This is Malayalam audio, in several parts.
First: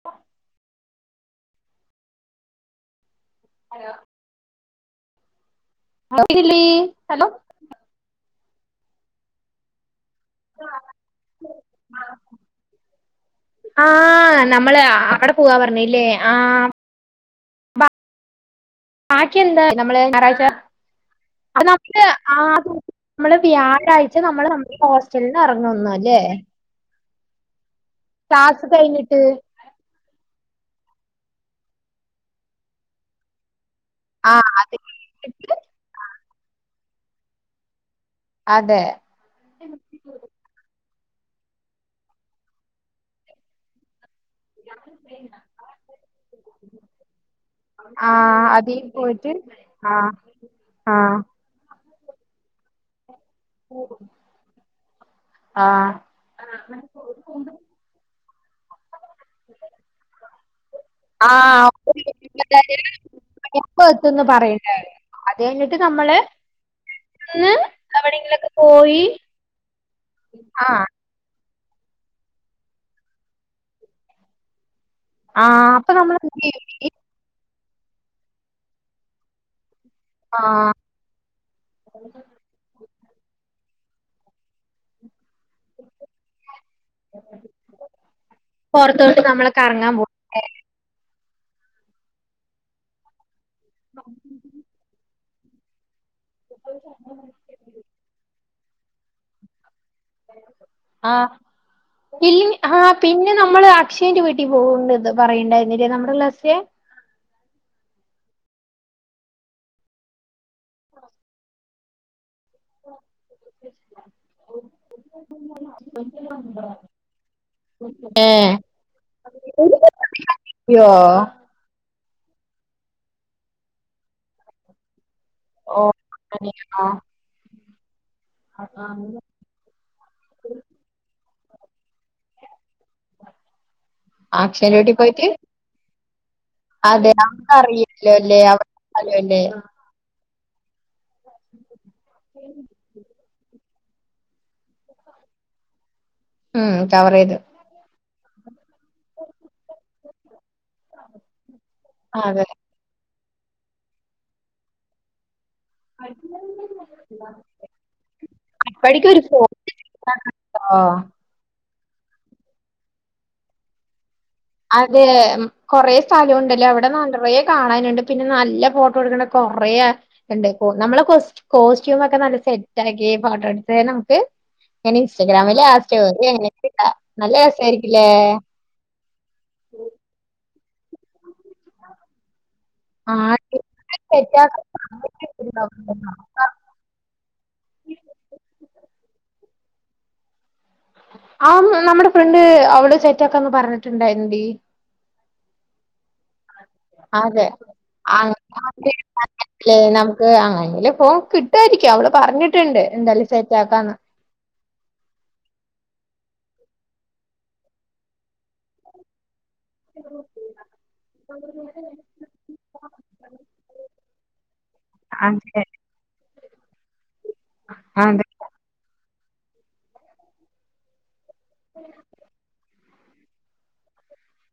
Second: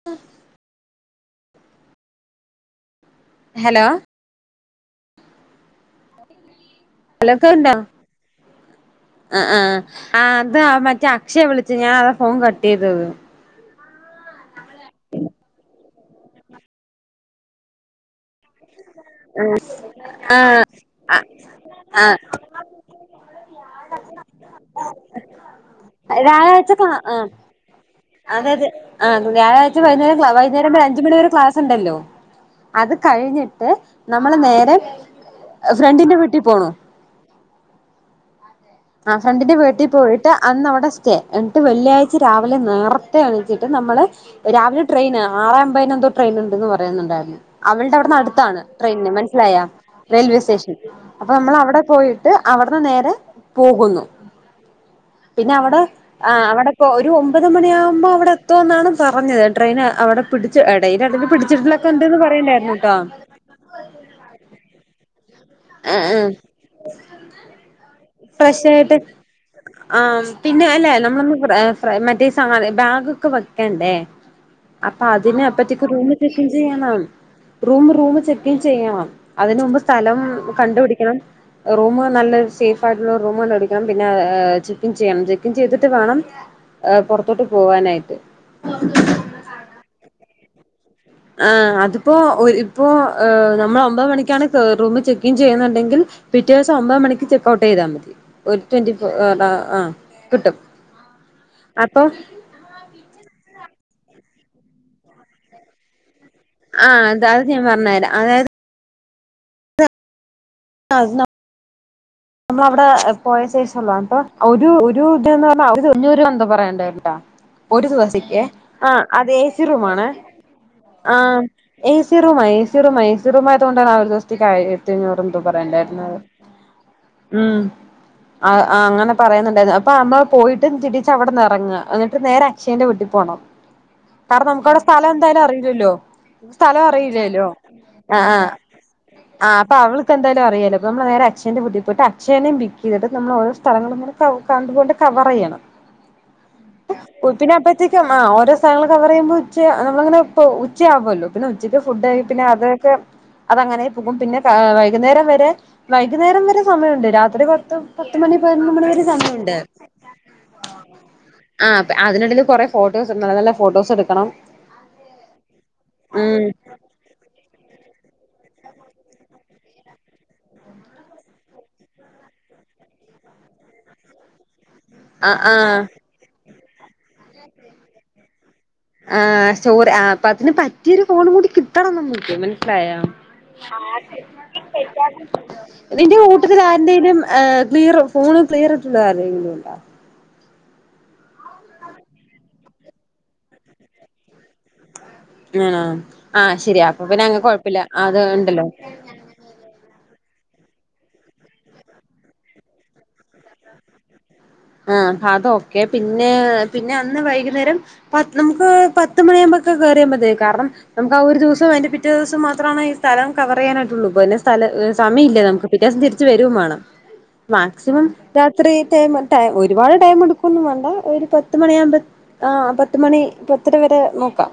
[inaudible] ഹലോ ഹലോ കേൾക്കുന്നില്ലേ ഹലോ [unintelligible] ആഹ് ആഹ് ആഹ് അത് മറ്റേ അക്ഷയെ വിളിച്ച് ഞാൻ അതാ ഫോൺ കട്ട് ചെയ്തത് ആഹ് നമ്മള് അവിടെ പോവാ പറഞ്ഞല്ലേ ആഹ് ബാക്കി എന്താ നമ്മള് ഞായറാഴ്ച ആഹ് ആ അത് നമ്മള് ആ ആഹ് നമ്മള് വ്യാഴാഴ്ച നമ്മള് നമ്മ ഹോസ് [unintelligible] എറങ്ങും ഇന്ന് വ്യാഴാഴ്ച്ചത്തെ ആഹ് അതെ ക്ലാസ് അതെ കഴിഞ്ഞിട്ട് ആഹ് വ്യാഴാഴ് ഇന്ന് വൈകുന്നേരം വ അഞ്ചുമണി വരെ ക്ലാസ് ഉണ്ടല്ലോ അത് കഴിഞ്ഞിട്ട് ആ നമ്മള് അത് നേരെ കഴിഞ്ഞിട്ട് ഫ്രണ്ടിന്റെ വീട്ടി പോണു അതെ ആഹ് ഫ്രണ്ടിന്റെ വീട്ടിൽ പോയിട്ട് അന്നവിടെ സ്റ്റേ എന്നിട്ട് വെള്ളിയാഴ്ച രാവിലെ നേർത്തെ എണീച്ചിട്ട് നമ്മള് രാവിലെ ട്രെയിന് ആറെ അമ്പതിനെന്തോ ട്രെയിനൊണ്ടെന്ന് പറയുന്നൊണ്ടാരുന്നു അവൾടെ ആ അവിടന്ന് അടുത്താണ് അതീ ട്രെയിന്ന് പോയിട്ട് മനസ്സിലായാ ആ റെയിൽവേ സ്റ്റേഷൻ ആ അപ്പൊ നമ്മളവിടെ പോയി ട്ട് അവിടുന്ന് നേരെ പോകുന്നു ആ പിന്നവടെ ആഹ് അവിടെ പോ ഒരു ഒമ്പത് മണിയാകുമ്പോ അവടെ എത്തുവെന്നാണ് പറഞ്ഞത് ട്രെയിൻ അവടെ പിടിച്ച എടയില് അടല് ആ പിടിച്ചിട്ടില്ലൊക്കെ ഒണ്ടന്ന് പറയണ്ടായിരുന്നുട്ടോ ഇപ്പ എത്തുംന്ന് പറയണ്ടാരുന്നു അത് കഴിഞ്ഞിട്ട് നമ്മള് ആ ന്ന് ഫ്രഷായിട്ട് ആഹ് പിന്നെ ആ അല്ലെ നമ്മളൊന്ന് ഫ്ര ഫ്ര മറ്റേ സാ ബാഗൊക്കെ വെക്കണ്ടേ അപ്പൊ അതിനെ ആ അപ്പത്തിക്ക് അപ്പൊ റൂമ് നമ്മള് എന്ത് ചെക്കിൻ ചെയ്യും ചെയ്യണം റൂമ് റൂമ് ചെക്കിൻ ചെയ്യണം അതിന് മുമ്പ് സ്ഥലം ആ കണ്ട് പിടിക്കണം റൂം നല്ല ഒരു സേഫ് ആയിട്ടുള്ള റൂം കണ്ടുപിടിക്കണം പിന്നെ ചെക്കിൻ ചെയ്യണം ചെക്കിൻ ചെയ്തിട്ട് വേണം ഏഹ് പൊറത്തോട്ട് പോവാനായിട്ട് പൊറത്തോട്ട് നമ്മള് കറങ്ങാൻ പോവാ ആഹ് അതിപ്പോ ഇപ്പോ ഏ നമ്മള് ഒമ്പത് മണിക്കാണ് റൂമ് ചെക്കിൻ ചെയ്യുന്നുണ്ടെങ്കിൽ പിറ്റേ ദിവസം ഒമ്പത് മണിക്ക് ചെക്ക് ഔട്ട് ചെയ്താ മതി ഒരു ട്വന്റി ഫോർ ആഹ് കിട്ടും ആഹ് അപ്പൊ ഇല്ലെ ആഹ് പിന്നെ നമ്മള് അക്ഷയന്റെ വീട്ടി പോവ്ണ്ട് ഇത് പറയണ്ടായിരുന്നില്ലേ നമ്മടെ ക്ലാസ്യെ ആഹ് അത് അത് ഞാൻ പറഞ്ഞു തരാം അതായത് ആഹ് അത് ന നമ്മളവടെ പോയ ശേഷല്ലോ അപ്പ ഒരു ഒരു ഇതന്ന് പറഞ്ഞ എന്താ അഞ്ഞൂറ് ന്തോ പറയണ്ടല്ലോ ഒരു ദിവസത്തെക്കെ ഏഹ് ആഹ് അത് എ സി റൂമാണേ യോ എ സി റൂമാ എ സി റൂമാ എ സി റൂമായത്കൊണ്ടാണ് ആ ഒരു ദിവസത്തെക്ക് ആയിരത്തഞ്ഞൂറ് എന്തോ പറയണ്ടായിരുന്നത് ഓഹ് [unintelligible] ഉം ആഹ് അ അങ്ങനെ പറയുന്നൊണ്ടാരുന്നു അപ്പൊ അമ്മള് പോയിട്ട് തിരിച്ച് അവടന്ന് എറങ്ങുക ന്ന്ട്ട് നേരെ അക്ഷയന്റെ വീട്ടിൽ പോണം കാരണം അക്ഷയന്റെ നമുക്കവടെ വീട്ടി സ്ഥലം പോയിട്ട് എന്തായാലും അറിയില്ലല്ലോ സ്ഥലം അതെ അറിയില്ലല്ലോ അവർക്ക് അറിയല്ലോ ആഹ് അല്ലേ ആഹ് അവല്ലോ അല്ലേ ആഹ് അപ്പൊ അവള് ഇപ്പ എന്തായാലും അറിയാലോ അപ്പ നമ്മള് നേരെ അക്ഷയന്റെ വീട്ടി പോയിട്ട് അക്ഷയനെ പിക്കെയ്തിട്ട് നമ്മളൊരു സ്ഥലങ്ങള്ങ്ങെനെ കൗ കണ്ട് പോയ്ട്ട് കവെറെയ്യെണം ഉം കവർ ചെയ്ത് പ്പോത്ത്ന് അപ്പെ ത്തേക്ക്യും ആഹ് ഓരോ സ്ഥലങ്ങള് കവെറെയ്യ്മ്പാെ ഉച്ചെ നമ്മളങ്ങെനെ പ്പൊ ഉച്ചയാവോല്ലോ പിന്നെ ഉച്ചെക്ക് ഫുഡ്ഡായി അതെ പിന്നെ അതേക്കെ അതങ്ങെനേ പാെകും പിന്നെ താ വൈക്ന്നേരം വെരെ ക്ന്നേരം വെരെ സമയുണ്ട് രാത്രി പത്ത് പത്ത് മണി പയ്നൊന്ന് മണി വെരെ സമയുണ്ട് ആഹ് ആഹ് പെ അതിനിടെൽ കൊറേ ഫോട്ടോസ്ണ്ട് നല്ല നല്ല ഫോട്ടോസെട്ക്കെണം അതേ കൊറേ സ്ഥലൂണ്ട്ലേ അവിടെ നറയെ കാണാന്ണ്ട് പിന്നെ നല്ല ഫോട്ടോട്ക്ക്ണ കൊറെയാ ക്കണ്ട് പ്പൊ നമ്മളെ കൊസ്‌റ്റ്‌ കോസ്റ്റ്യൂമാെക്കെ നല്ല സെറ്റാക്കി ഫോട്ടോ എട്ത്ത് നമുക്ക് എന് ആ ആ ഇൻസ്റ്റാഗ്രമിലാ സ്റ്റോറ്യോ അയ്നൊക്കെ ഇടാ നല്ല രസായ്രിക്ക്യുലേ ആഹ് സ്റ്റോറ് ആഹ് അപ്പതിന് പറ്റിയൊരു ഫോണും കൂടി കിട്ടണം നമ്മക്ക് മൻ സ്സിലായാേ ആടി- സെറ്റാക്കാൻ പറഞ്ഞിട്ടുണ്ടാവും. നിന്റെ ഒട് ത് കാര്ണേനും ഏഹ് ക്ലിയെറ് ഫോണ് ക്ലിയെറ്ട്ട്ണെത് ആര്തേങ്കിലുണ്ടാ ആഹ് നമ്മടെ ഫ്രണ്ട് അവള് സെറ്റാക്കാന്ന് പർഞ്ഞ്ട്ട്ണ്ടായ്ര്ന്നെടീ ആഹ് ആഹ് ശര്യാ അപ്പൊ പിന്നെ അങ്ങ് കൊഴപ്പില്ല ആത് ണ്ടല്ലോ ലേ നമ്ക്ക് ആഹ് എങ്കിലെ ഫോൺ കിട്ടുവായിരിക്കും അവള് പറഞ്ഞിട്ട്ണ്ട് എന്തയാലും സെറ്റാക്കാന്ന് ആഹ് അതോക്കെ പിന്നേ പിന്നെ അന്ന് വൈക്ന്നേരം പ നമുക്ക് പ ത്ത് മണിയാവുമ്പൊക്കെ കേറ്യാ മതി കാറ്ണം നമുക്കാ ഒരു ദിവ്സ്വും അയ്ന്റെ പിറ്റേ ദിവ്സം മാത്രമാണ് ഈ സ്ഥലം കവെറെയ്യാനായ്ട്ടൊള്ളു പ്ന്നെ സ്ഥല സമയില്ല നമുക്ക് പിറ്റേ ദിവ്സം തിരിച്ച് വെരും മാണം മാക്സിമം അതെ രാത്രീ ടെെമ് ടേ ഒരുപാട് ടൈമ്ട്ക്കൊന്നും വാണ്ടാ ഒര് പത്ത് മണിയാവുമ്പെ ആഹ് പത്ത്മണി പത്തെര വെരെ നോക്കാം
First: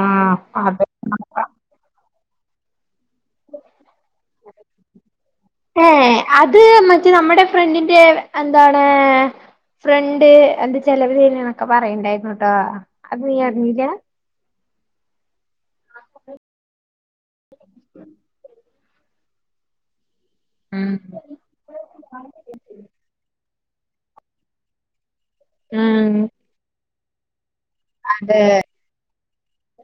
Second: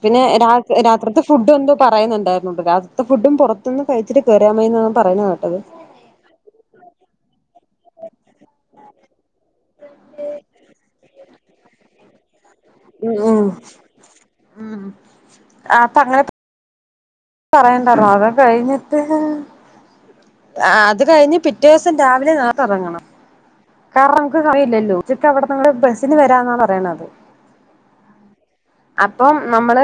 ആ പിന്നെ രാത് അതെ രാത്രിത്തെ ഫ് ഫുഡ്ഡ് എന്തോ പറയ്ന്ന്ണ്ടായ്ര്ന്നുണ്ട് രാത്രിത്തെ ഫുഡ്ഡും പാെറത്ത്ന്ന് കഴ്ച്ച്ട്ട് കേറ്യാ മയ്ന്ന് പറയ്ന്ന കേട്ടെത് ഏഹ് അത് മറ്റേ നമ്മടെ ഫ്രണ്ടിന്റെ എന്താണ് ഫ്രെണ്ട് എന്ത ചെലവ് തെര്ണ്ന്നൊക്കെ പറയ്ണ്ടായ്ര്ന്നുട്ടാ ഉം ആഹ് ആഹ് ആഹ് അപ്പങ്ങെനെ പറയണ്ടാര്ന്നു അത് കഴിഞ്ഞിട്ട് അഹ് ആഹ് അത് ഉം. കഴിഞ്ഞ് പിറ്റേ ദിസം രാവിലെ നേർത്തെ എറെങ്ങണം കാറ്ണം നമുക്ക് സമയില്ലല്ലോ ഉച്ചക്ക് അവിടെന്നങ്ങട് ബെസിന് വെരാന്നാ പറയ്ണത് അതേ അപ്പം നമ്മള്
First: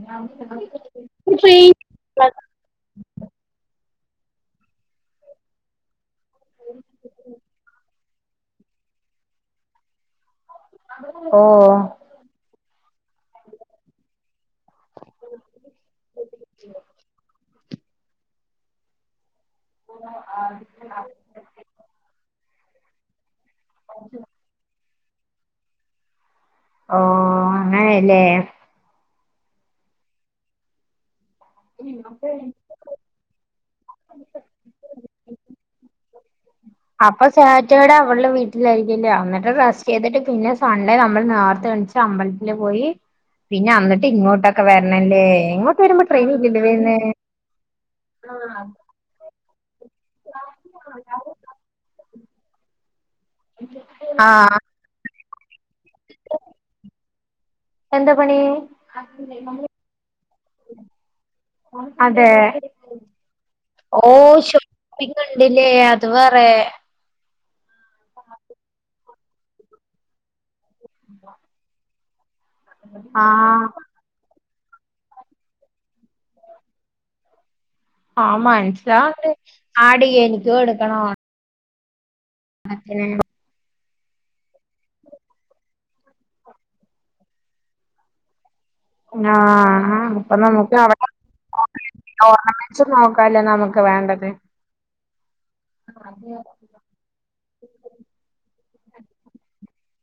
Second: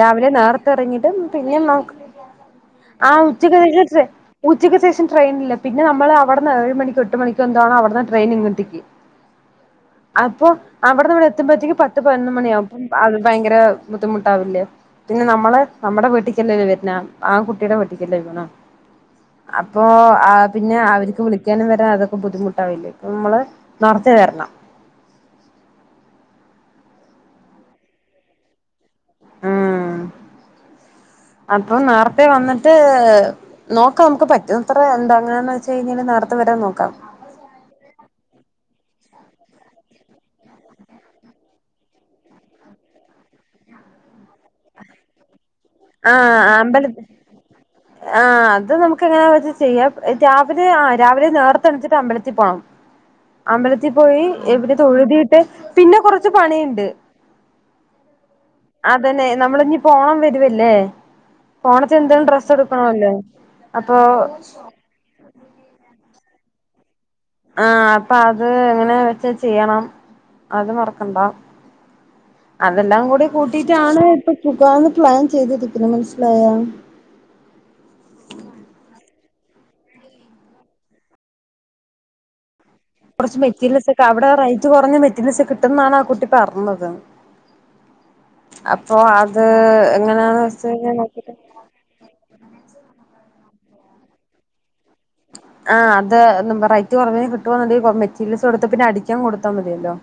രാവിലെ നേർത്തെ എറെങ്ങീട്ട് പിന്നേം ട്രെയിൻ നമുക്ക് ആഹ് ഉച്ചക്ക് ശേഷം ട്രൈ ഉച്ചക്ക് ശേഷം ട്രെയിൻല്ല പിന്നെ നമ്മള് അ അവ്ട്ന്ന് ഏഴ് മണിക്ക് എട്ട് മണിക്കൊന്താണ് അവട്ന്ന് ട്രെയിനിങ്ങെട്ടേക്ക്യ് അപ്പൊ ഓ അവടെന്ന്ങ്ങെത്ത്മ്പഴ്ത്തേക്ക് പത്ത് പതിനൊന്ന് മണ്യാവും പ്പം അത് ഭയ്ങ്കര ബുദ്ധിമുട്ടാവില്ലേ പിന്നെ നമ്മള് നമ്മടെ വീട്ടിക്കല്ലല്ലോ വെര്നെ ആ കുട്ടീടെ വീട്ടിക്ക്യല്ലേ പോണാ അപ്പോ ആഹ് പിന്നെ അവര്ക്ക് വിളിക്ക്യാനും വെരാ അതൊക്കെ ബുദ്ധിമുട്ടാവില്ലേ പ്പം മ്മെള് നേർത്തെ വെര്ണം ഓഹ് അങ്ങെനേലേ അപ്പം നേർത്തേ വന്നിട്ട് നോക്കാം നമ്ക്ക് പറ്റ്ന്നത്ര എന്താ എങ്ങനാന്ന് വെച്ചെയ്ഞ്ഞാല് നേർത്തെ വരാം നോക്കാം അപ്പം സാറ്റർഡേ അവൾടെ വീട്ടിലായിരിക്കില്ല്യാ അന്നിട്ട് റസ്റ്റെയ്തിട്ട് പിന്നെ സൺ‌ഡേ നമ്മൾ നേർത്തെൺച്ച് ട്ടമ്പൽത്തില് പോയി പിന്നെ അന്നിട്ട് ഇങ്ങോട്ടൊക്കെ വെര്ണംലേ എങ്ങോട്ട് വെരും ആഹ് അമ്പല ആഹ് അത് നമുക്ക് എങ്ങെനാന്ന് വെച്ചാ ചെയ്യാം രാവിലെ ആഹ് രാവിലെ നേർത്തെണ്ച്ചിട്ട് അമ്പലത്തി പോണം. അമ്പലത്തി പോയി ആഹ് എവിടെ തൊഴുതീട്ട് പിന്നെ കൊറച്ച് പണിയ്ണ്ട്. എന്താ പണി അതന്നെ നമ്മള് ന്നി പോണം വരുവ ല്ലെ പോണത്തിന് ന്തേലും അതെ ഡ്രെസ് എടുക്കണമല്ലോ അപ്പൊ പ്പിങ്ങണ്ടില്ലേ അത് പറേ ആഹ് അപ്പൊ അത് എങ്ങനെ വെച്ച ചെയ്യണം. അത് മറക്കണ്ട. അതെല്ലാം കൂടി ആഹ് കൂട്ടിയിട്ടാണ് ഇപ്പൊ പുകാന്ന് പ്ലാൻ ചെയ്തിരിക്കുന്നത് മനസ്സിലായാ ആഹ് മൻസ്സിലാണ്ട്. ആഡീ എനിക്കും എടുക്കണൊ അങ്ങനെ കൊർച്ച് മെറ്റീരിയൽസ് ഒക്കെ അവിടെ റേറ്റ് കൊറഞ്ഞ മെറ്റീരിൽസ് കിട്ടുന്നാണാകുട്ടിപർഞ്ഞത്. ങാ അത് ആഹ് അപ്പൊ എങ്ങനെയാന്ന് വെച്ച് നമുക്ക് കഴിഞ്ഞാൽ നടക്കാം നോക്കിട്ട് ഓർണമെൻറ്സ് നോക്കാല്ലേ നമുക്ക് വേണ്ടത്. ആഹ് അത് നുമ്മ റൈറ്റ് കൊറവിന് കിട്ടുവന്നൊണ്ടേൽ കൊ മെറ്റീരിയൽസ് കൊടുത്ത് പിന്നെ അടിക്കാൻകൊടുത്താ മതിയല്ലോ.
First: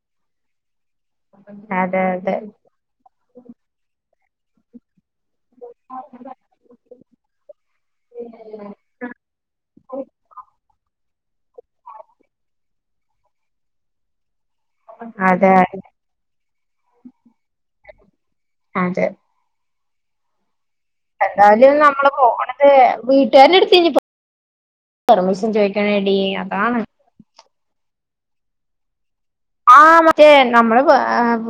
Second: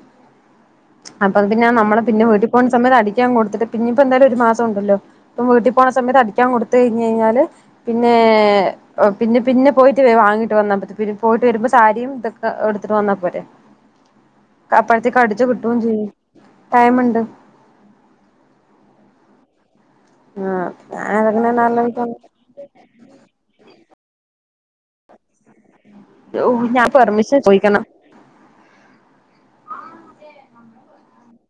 അപ്പം പിന്ന നമ്മള് അതെ പിന്നെ അതെ വീട്ടി പോണ് സമയത്ത് അടിക്കാൻകൊടുത്തിട്ട് പിന്നെ ഇപ്പൊന്തായാലും ഒരു മാസോണ്ടല്ലോ പ്പം വീട്ടി പോണ സമയത്ത് അടിക്കാൻ കൊടുത്ത് കഴിഞ്ഞ് കഴിഞ്ഞാല് പിന്നേ. ഓഹ് പിന്നെ പിന്നെ പോയിട്ട് വെ വാങ്ങിട്ട് വന്നാ പറ്റത്തില്ലേ പോയിട്ട് വരുമ്പം സാരിയും തക്കെ എടുത്തിട്ട് വന്നാ പോരെ. ക്കപ്പഴത്തേക്ക് അടിച്ച് അതെ കിട്ടുവേം ചെയ്യും ടൈമ്ണ്ട് ആതെ ആഹ് ആ എന്തായാലും നമ്മള് പോണത് വീട്ടുകാരടെ എടുത്ത് ഇനി പെർമിഷൻ ചോദിക്കണ് ഓഹ് ഞാൻ പെർമിഷൻ ചോയിക്കണം ആഹ് മറ്റേ നമ്മള്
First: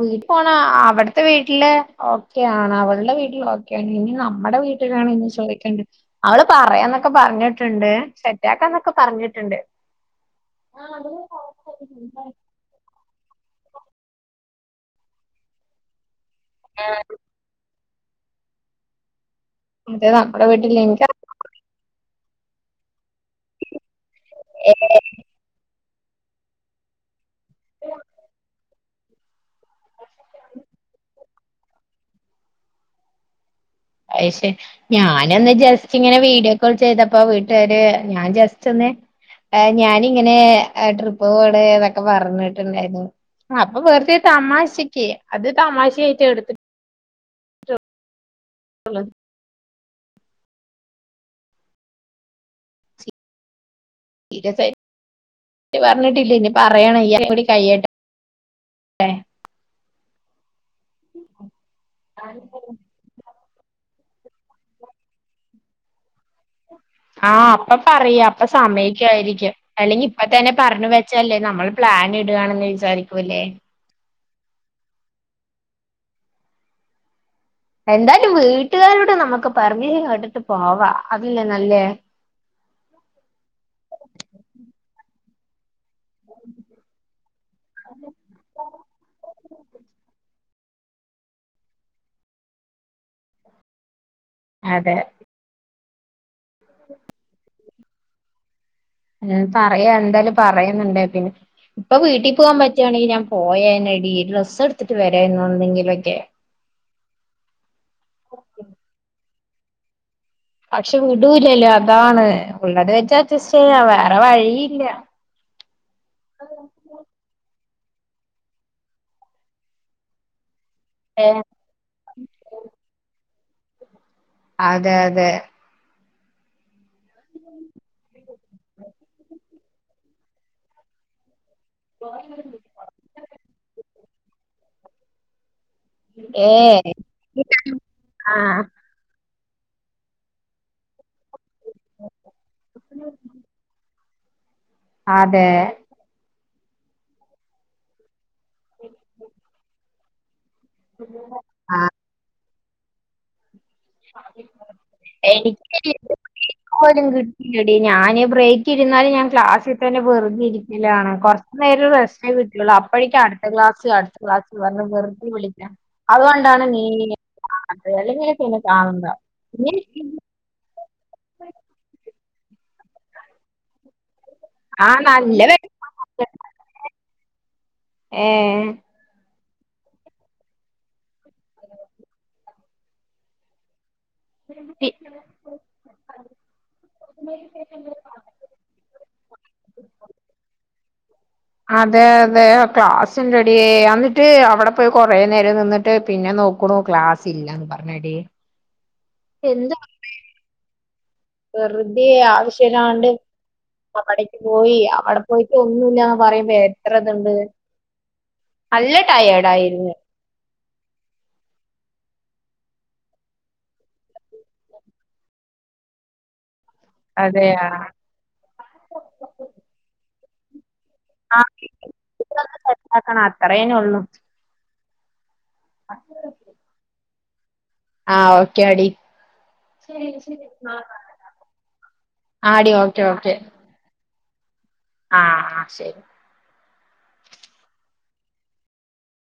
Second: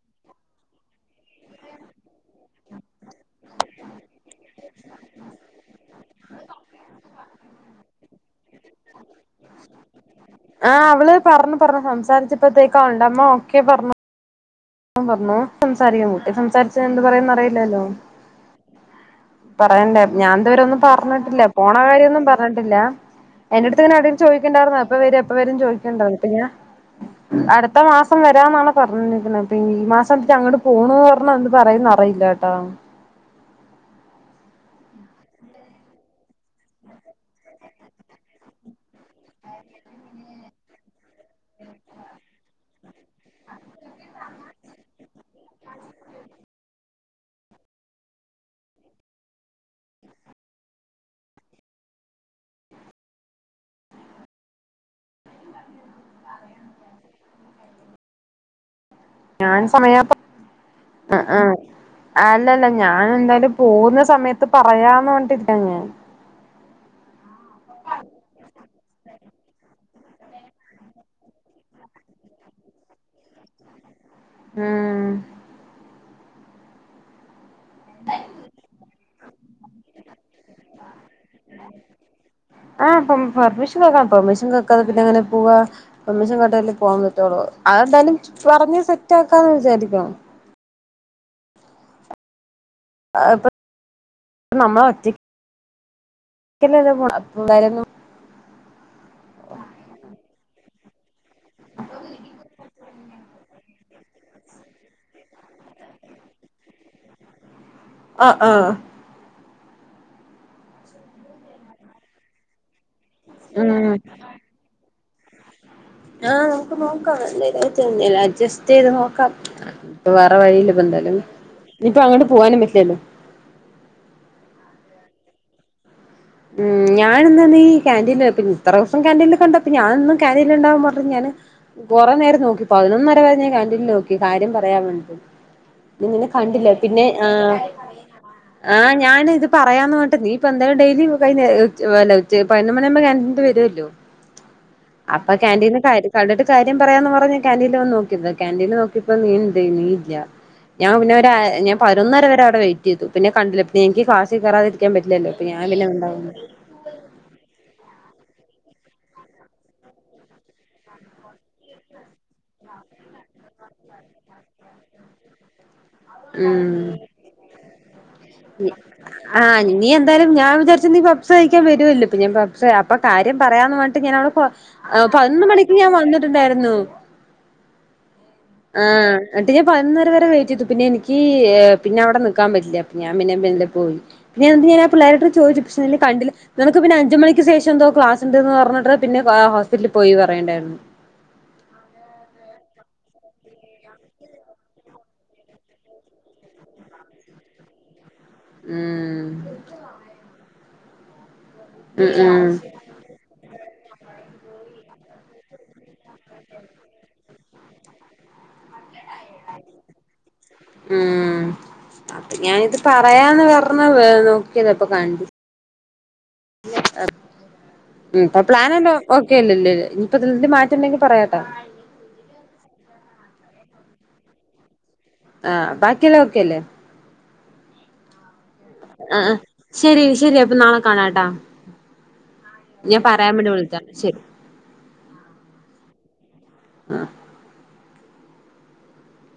വീട്ട് പോണ അവിടത്തെ വീട്ടിലെ ഒ ക്കെയാണ് അവളുടെ വീട്ടിൽ ഓക്കെയാണ് ഇനി നമ്മുടെ വീട്ടിലാണ് ഇനി ചോദിക്കേണ്ടത് അവള് പറയാന്നൊക്കെ പറഞ്ഞിട്ട്ണ്ട്. സെറ്റാക്കാന്നൊക്കെ പറഞ്ഞിട്ട് ണ്ട്. ആഹ് അവള് പറഞ്ഞ് പറഞ്ഞു സംസാരിച്ചപ്പൾതേക്കും അവൾടെ അമ്മ ഓക്കേ പറഞ്ഞു പ്പം പർഞ്ഞു സംസാരിക്കുന്നു കുട്ടി സംസാരിച്ച എന്ത് പറയുന്ന റിയില്ലല്ലോ പറയണ്ടേ അതെ ഞാൻ നമ്മുടെ തുവരെ വീട്ടിൽ ഒന്നും പറഞ്ഞിട്ടില്ല പോണ കാര്യമൊന്നും പറഞ്ഞിട്ടില്ല. എന്റടുത്തിങ്ങനെ [unintelligible] ചോയിക്ക്ണ്ടാരുന്നു എനിക്ക എപ്പൊവര എ പ്പ വരും ചോദിക്കണ്ടാന്ന്. പിന്നെ അടുത്ത മാസം വരാന്നാണ് പറഞ്ഞിരിക്കുന്നത് ഈ മാസം ജ്ജ് അങ്ങട്ട് പോണു അർഞ്ഞ എന്ത് പറയുന്നറിയില്ലട്ടോ. അയ് ശര്യാ ഞാനൊന്ന് ജസ്റ്റ് ങ്ങനെ വീഡിയോ കോൾ ചെയ്തപ്പോ വീട്ടുകാര് ഞാൻ ജസ്റ്റൊന്ന് എ ഞാനിങ്ങനെ എ ട്രിപ്പ് പോണ് ന്നൊക്കെ പറഞ്ഞിട്ടുണ്ടായിരുന്നു. അപ്പൊ വെറുതെ തമാശക്ക് അത് തമാശായിട്ടേ എടുത്തി ട്ടുള്ളു. സീരിസായിട്ട് പറഞ്ഞിട്ടില്ല ഇനി പറയണം ഈ യർ കൂടെ കഴിയട്ടെ. [inaudible] ഞാൻ സമയാമ്പൊ അ ആഹ് അല്ലല്ല ഞാനെന്തായാലും പോവുന്ന സമയത്ത് പറയാന്ന് പറഞ്ഞിട്ടിരിക്കാങ്ങനെ ആഹ് അപ്പൊ പറയ അപ്പൊ സമയ്ക്കായിരിക്കും. അല്ലെങ്കി പ്പ തന്നെ പറഞ്ഞു വെച്ചാല്ലേ നമ്മൾ പ്ലാനി ടുകയാണന്ന് വിചാരിക്കൂ ഇല്ലേ ഉം എന്തായാലും വീട്ടുകാരോട് നമുക്ക് പെർമിഷൻ എടുത്ത് പോവാ അതല്ലേ നല്ലേ? ആഹ് പ്പം പെർമിഷൻ കേക്കാം പെർമിഷൻ കേക്കാതെ പിന്നെ എങ്ങനെ പോവാ പെർമിഷൻ കേട്ടാലേ പോവാൻ പറ്റുള്ളൂ അതെന്താലും പറഞ്ഞ് സെറ്റ് ആക്കാന്ന് വിചാരിക്കണം [unintelligible] അതെ നമ്മളൊറ്റെ ക്കന്നെല്ലേ പോണേ [unintelligible] ഞാൻ പറയാ എന്തായാലും പറയന്ന്ണ്ടേ പിന്നെ ഇപ്പൊ വീട്ടി പോവാൻ പറ്റാണെങ്കി ഞാൻ പോയെനെടി ഡ്രസ്സ് എടുത്തിട്ട് വരായിരുന്നു എന്തെങ്കിലൊക്കെ ആ ആഹ് പക്ഷെ വിടൂലല്ലോ അതാണ് ഉള്ളത് വെച്ച് അഡ്ജസ്റ്റ് ചെയ്യ വേറെ വഴിയില്ല ആഹ് നമുക്ക് നോക്കാം [unintelligible] അട്ജെസ്റ്റ് ചെയ്തു നോക്കാം വേറെ വഴിയില്ല ഇപ്പൊ എന്തായാലും ഏ ഇഞ്ഞിപ്പ അങ്ങട്ട് പോവാനും പറ്റില്ലല്ലോ അതെ അതെ ഉം ഞാൻ ഇന്നാ നീ കാന്റീൻ അകത്ത് ഇത്ര ദൂസം കാന്റീൽ കണ്ടപ്പോ ഇപ്പ ഞാനെന്നും കാൻ്റീൻലുണ്ടാവും പറഞ്ഞ ഞാന് കൊറേ നേരം നോക്കി പതിനൊന്നര വരെ ഞാൻ കാൻ്റീൻല് നോക്കി കാര്യം പറയാൻ വേണ്ടി നിന്നെ ഏ കണ്ടില്ല പിന്നെ ആ ആഹ് ആ ഞാനിത് പറയാന്ന്റന്നിട്ട് നീ ഇപ്പ എന്തായാലും ഡെയിലി വയ്ന്നേ ഉച്ച അല്ല ഉച്ച പതിന്നൊന്ന് മണിയാവുമ്പോ കാന്റീൻത്തെ വരുവല്ലോ അപ്പൊ അതെ കാന്റീൻ ക കണ്ടിട്ട് കാര്യം പറയാന്ന് പറഞ്ഞ് കാന്റീനിൽ വന്ന് നോക്കിയത കാൻ്റീൻ ല് നോക്കിയപ്പോ നീണ്ട് നീയില്ല ഞാൻ പിന്നെ ഒരു അര ഞാൻ ആ പയിനൊന്നര വരെ അവിടെ വെ യ്റ്റെയ്തു പിന്നെ കണ്ടില പിന്നെ എനിക്ക് ക്ലാസി കയറാതിരിക്കാൻ പറ്റില്ലല്ലോ അപ്പൊ ഞാൻ പിന്നെ ഉണ്ടാവും [unintelligible] കിട്ടിയില്ലെടി ഞാ നി ബ്രേക്ക് ഇരുന്നാലും ഞാൻ ക്ലാസ്സി തന്നെ വെറുതെ ഇരിക്കലാണ് കൊറച്ച് നേരം റെസ്റ്റേ കിട്ടിയൊള്ളൂ അപ്പോഴേക്കും അടു ത്ത ക്ലാസ് അടുത്തക്ലാസ് വര്ന്ന് വെർതെ വിളിക്ക അതുകൊണ്ടാണ് നീ ഉം എന്നെ കാണാത്തെ അല്ലെങ്കി [unintelligible] ആഹ് നീ എന്തായാലും ഞാൻ വിചാരി ച്ചു നീ പപ്സ് കഴിക്കാൻ വരുവല്ലോ പ്പൊ ഞാൻ പപ്സ് അപ്പൊ കാര്യം പറയാന്ന് പറഞ്ഞിട്ട് ഞാൻവടേ പൊ ആ നല്ല പതിനൊന്ന് വെ- മണിക്ക് ഞാൻ വന്നിട്ടുണ്ടായിരുന്നു ഏഹ് ആ ന്നിട്ട് ഞാൻ പതിനൊന്നര വരെ വെയിറ്റ് ചെയ്തു പിന്നെ എനിക്ക് പിന്നെ അവിടെ നിക്കാൻ പറ്റില്ല അപ്പൊ ഞാൻ പിന്നെ മെല്ലെ പോയി ഞാ എന്നിട്ട് ഞാ പി- പിള്ളാര അടുത്ത് ചോദിച്ചു പക്ഷെ നിന്നെ കണ്ടില നിനക്ക് പിന്നെ അഞ്ച് മണിക്ക് ശേഷം എന്തോ ക്ലാസ്ണ്ട് എന്ന് പറഞ്ഞിട്ട് പിന്നെ ആ ഹോസ്പിറ്റലി പോയി പറയ്ണ്ടായിരുന്നു അതെ അതെ ക്ലാസ്സുണ്ടെടി അന്നിട്ട് അവിടെ പോയി കൊറേ നേരം നിന്നിട്ട് പിന്നെ നോ ക്കുണു ക്ലാസ്സില്ലാന്ന് പറഞ്ഞെടീ ഉം എന്താ വെർതേ ഉം ഉം ആവശ്യല്ലാണ്ട് അവടെക്ക് പോയി അവിടെ പോയിട്ട് ഒന്നുംല്ലാന്ന് പറയുമ്പ എത്രത്ണ്ട് നല്ല ടയേർഡ് ആയിരുന്നു ഉം അപ്പൊ ഞാനിത് പറയാന്ന് പറഞ്ഞ വെർ നോക്കിയത് അപ്പൊ കണ്ടില്ല അതെ ആഹ് ഉം ഇപ്പൊ പ്ലാൻ എല്ലാം ഓക്കെ അല്ലല്ല ഇഞ്ഞിപ്പൊ ഇത് മാറ്റണ്ടെങ്കിൽ പറയാട്ട ഇഞ്ഞിപ്പോ അതൊന്ന് സെറ്റാക്കണം അത്രേ ഇഞ്ഞൊള്ളൂ ആഹ് ബാക്കിയെല്ലാം ഓക്കെ അല്ലേ ആഹ് ഓക്കെയാടി ആഹ് ആഹ് ശരി ശരി അപ്പൊ നാളെ കാണാട്ടാ ആടി ഞാൻ ഓക്കെ ഓക്കെ പറയാൻ വേണ്ടി വിളിച്ചാ ശരി ആഹ് ആഹ് ശരി ആ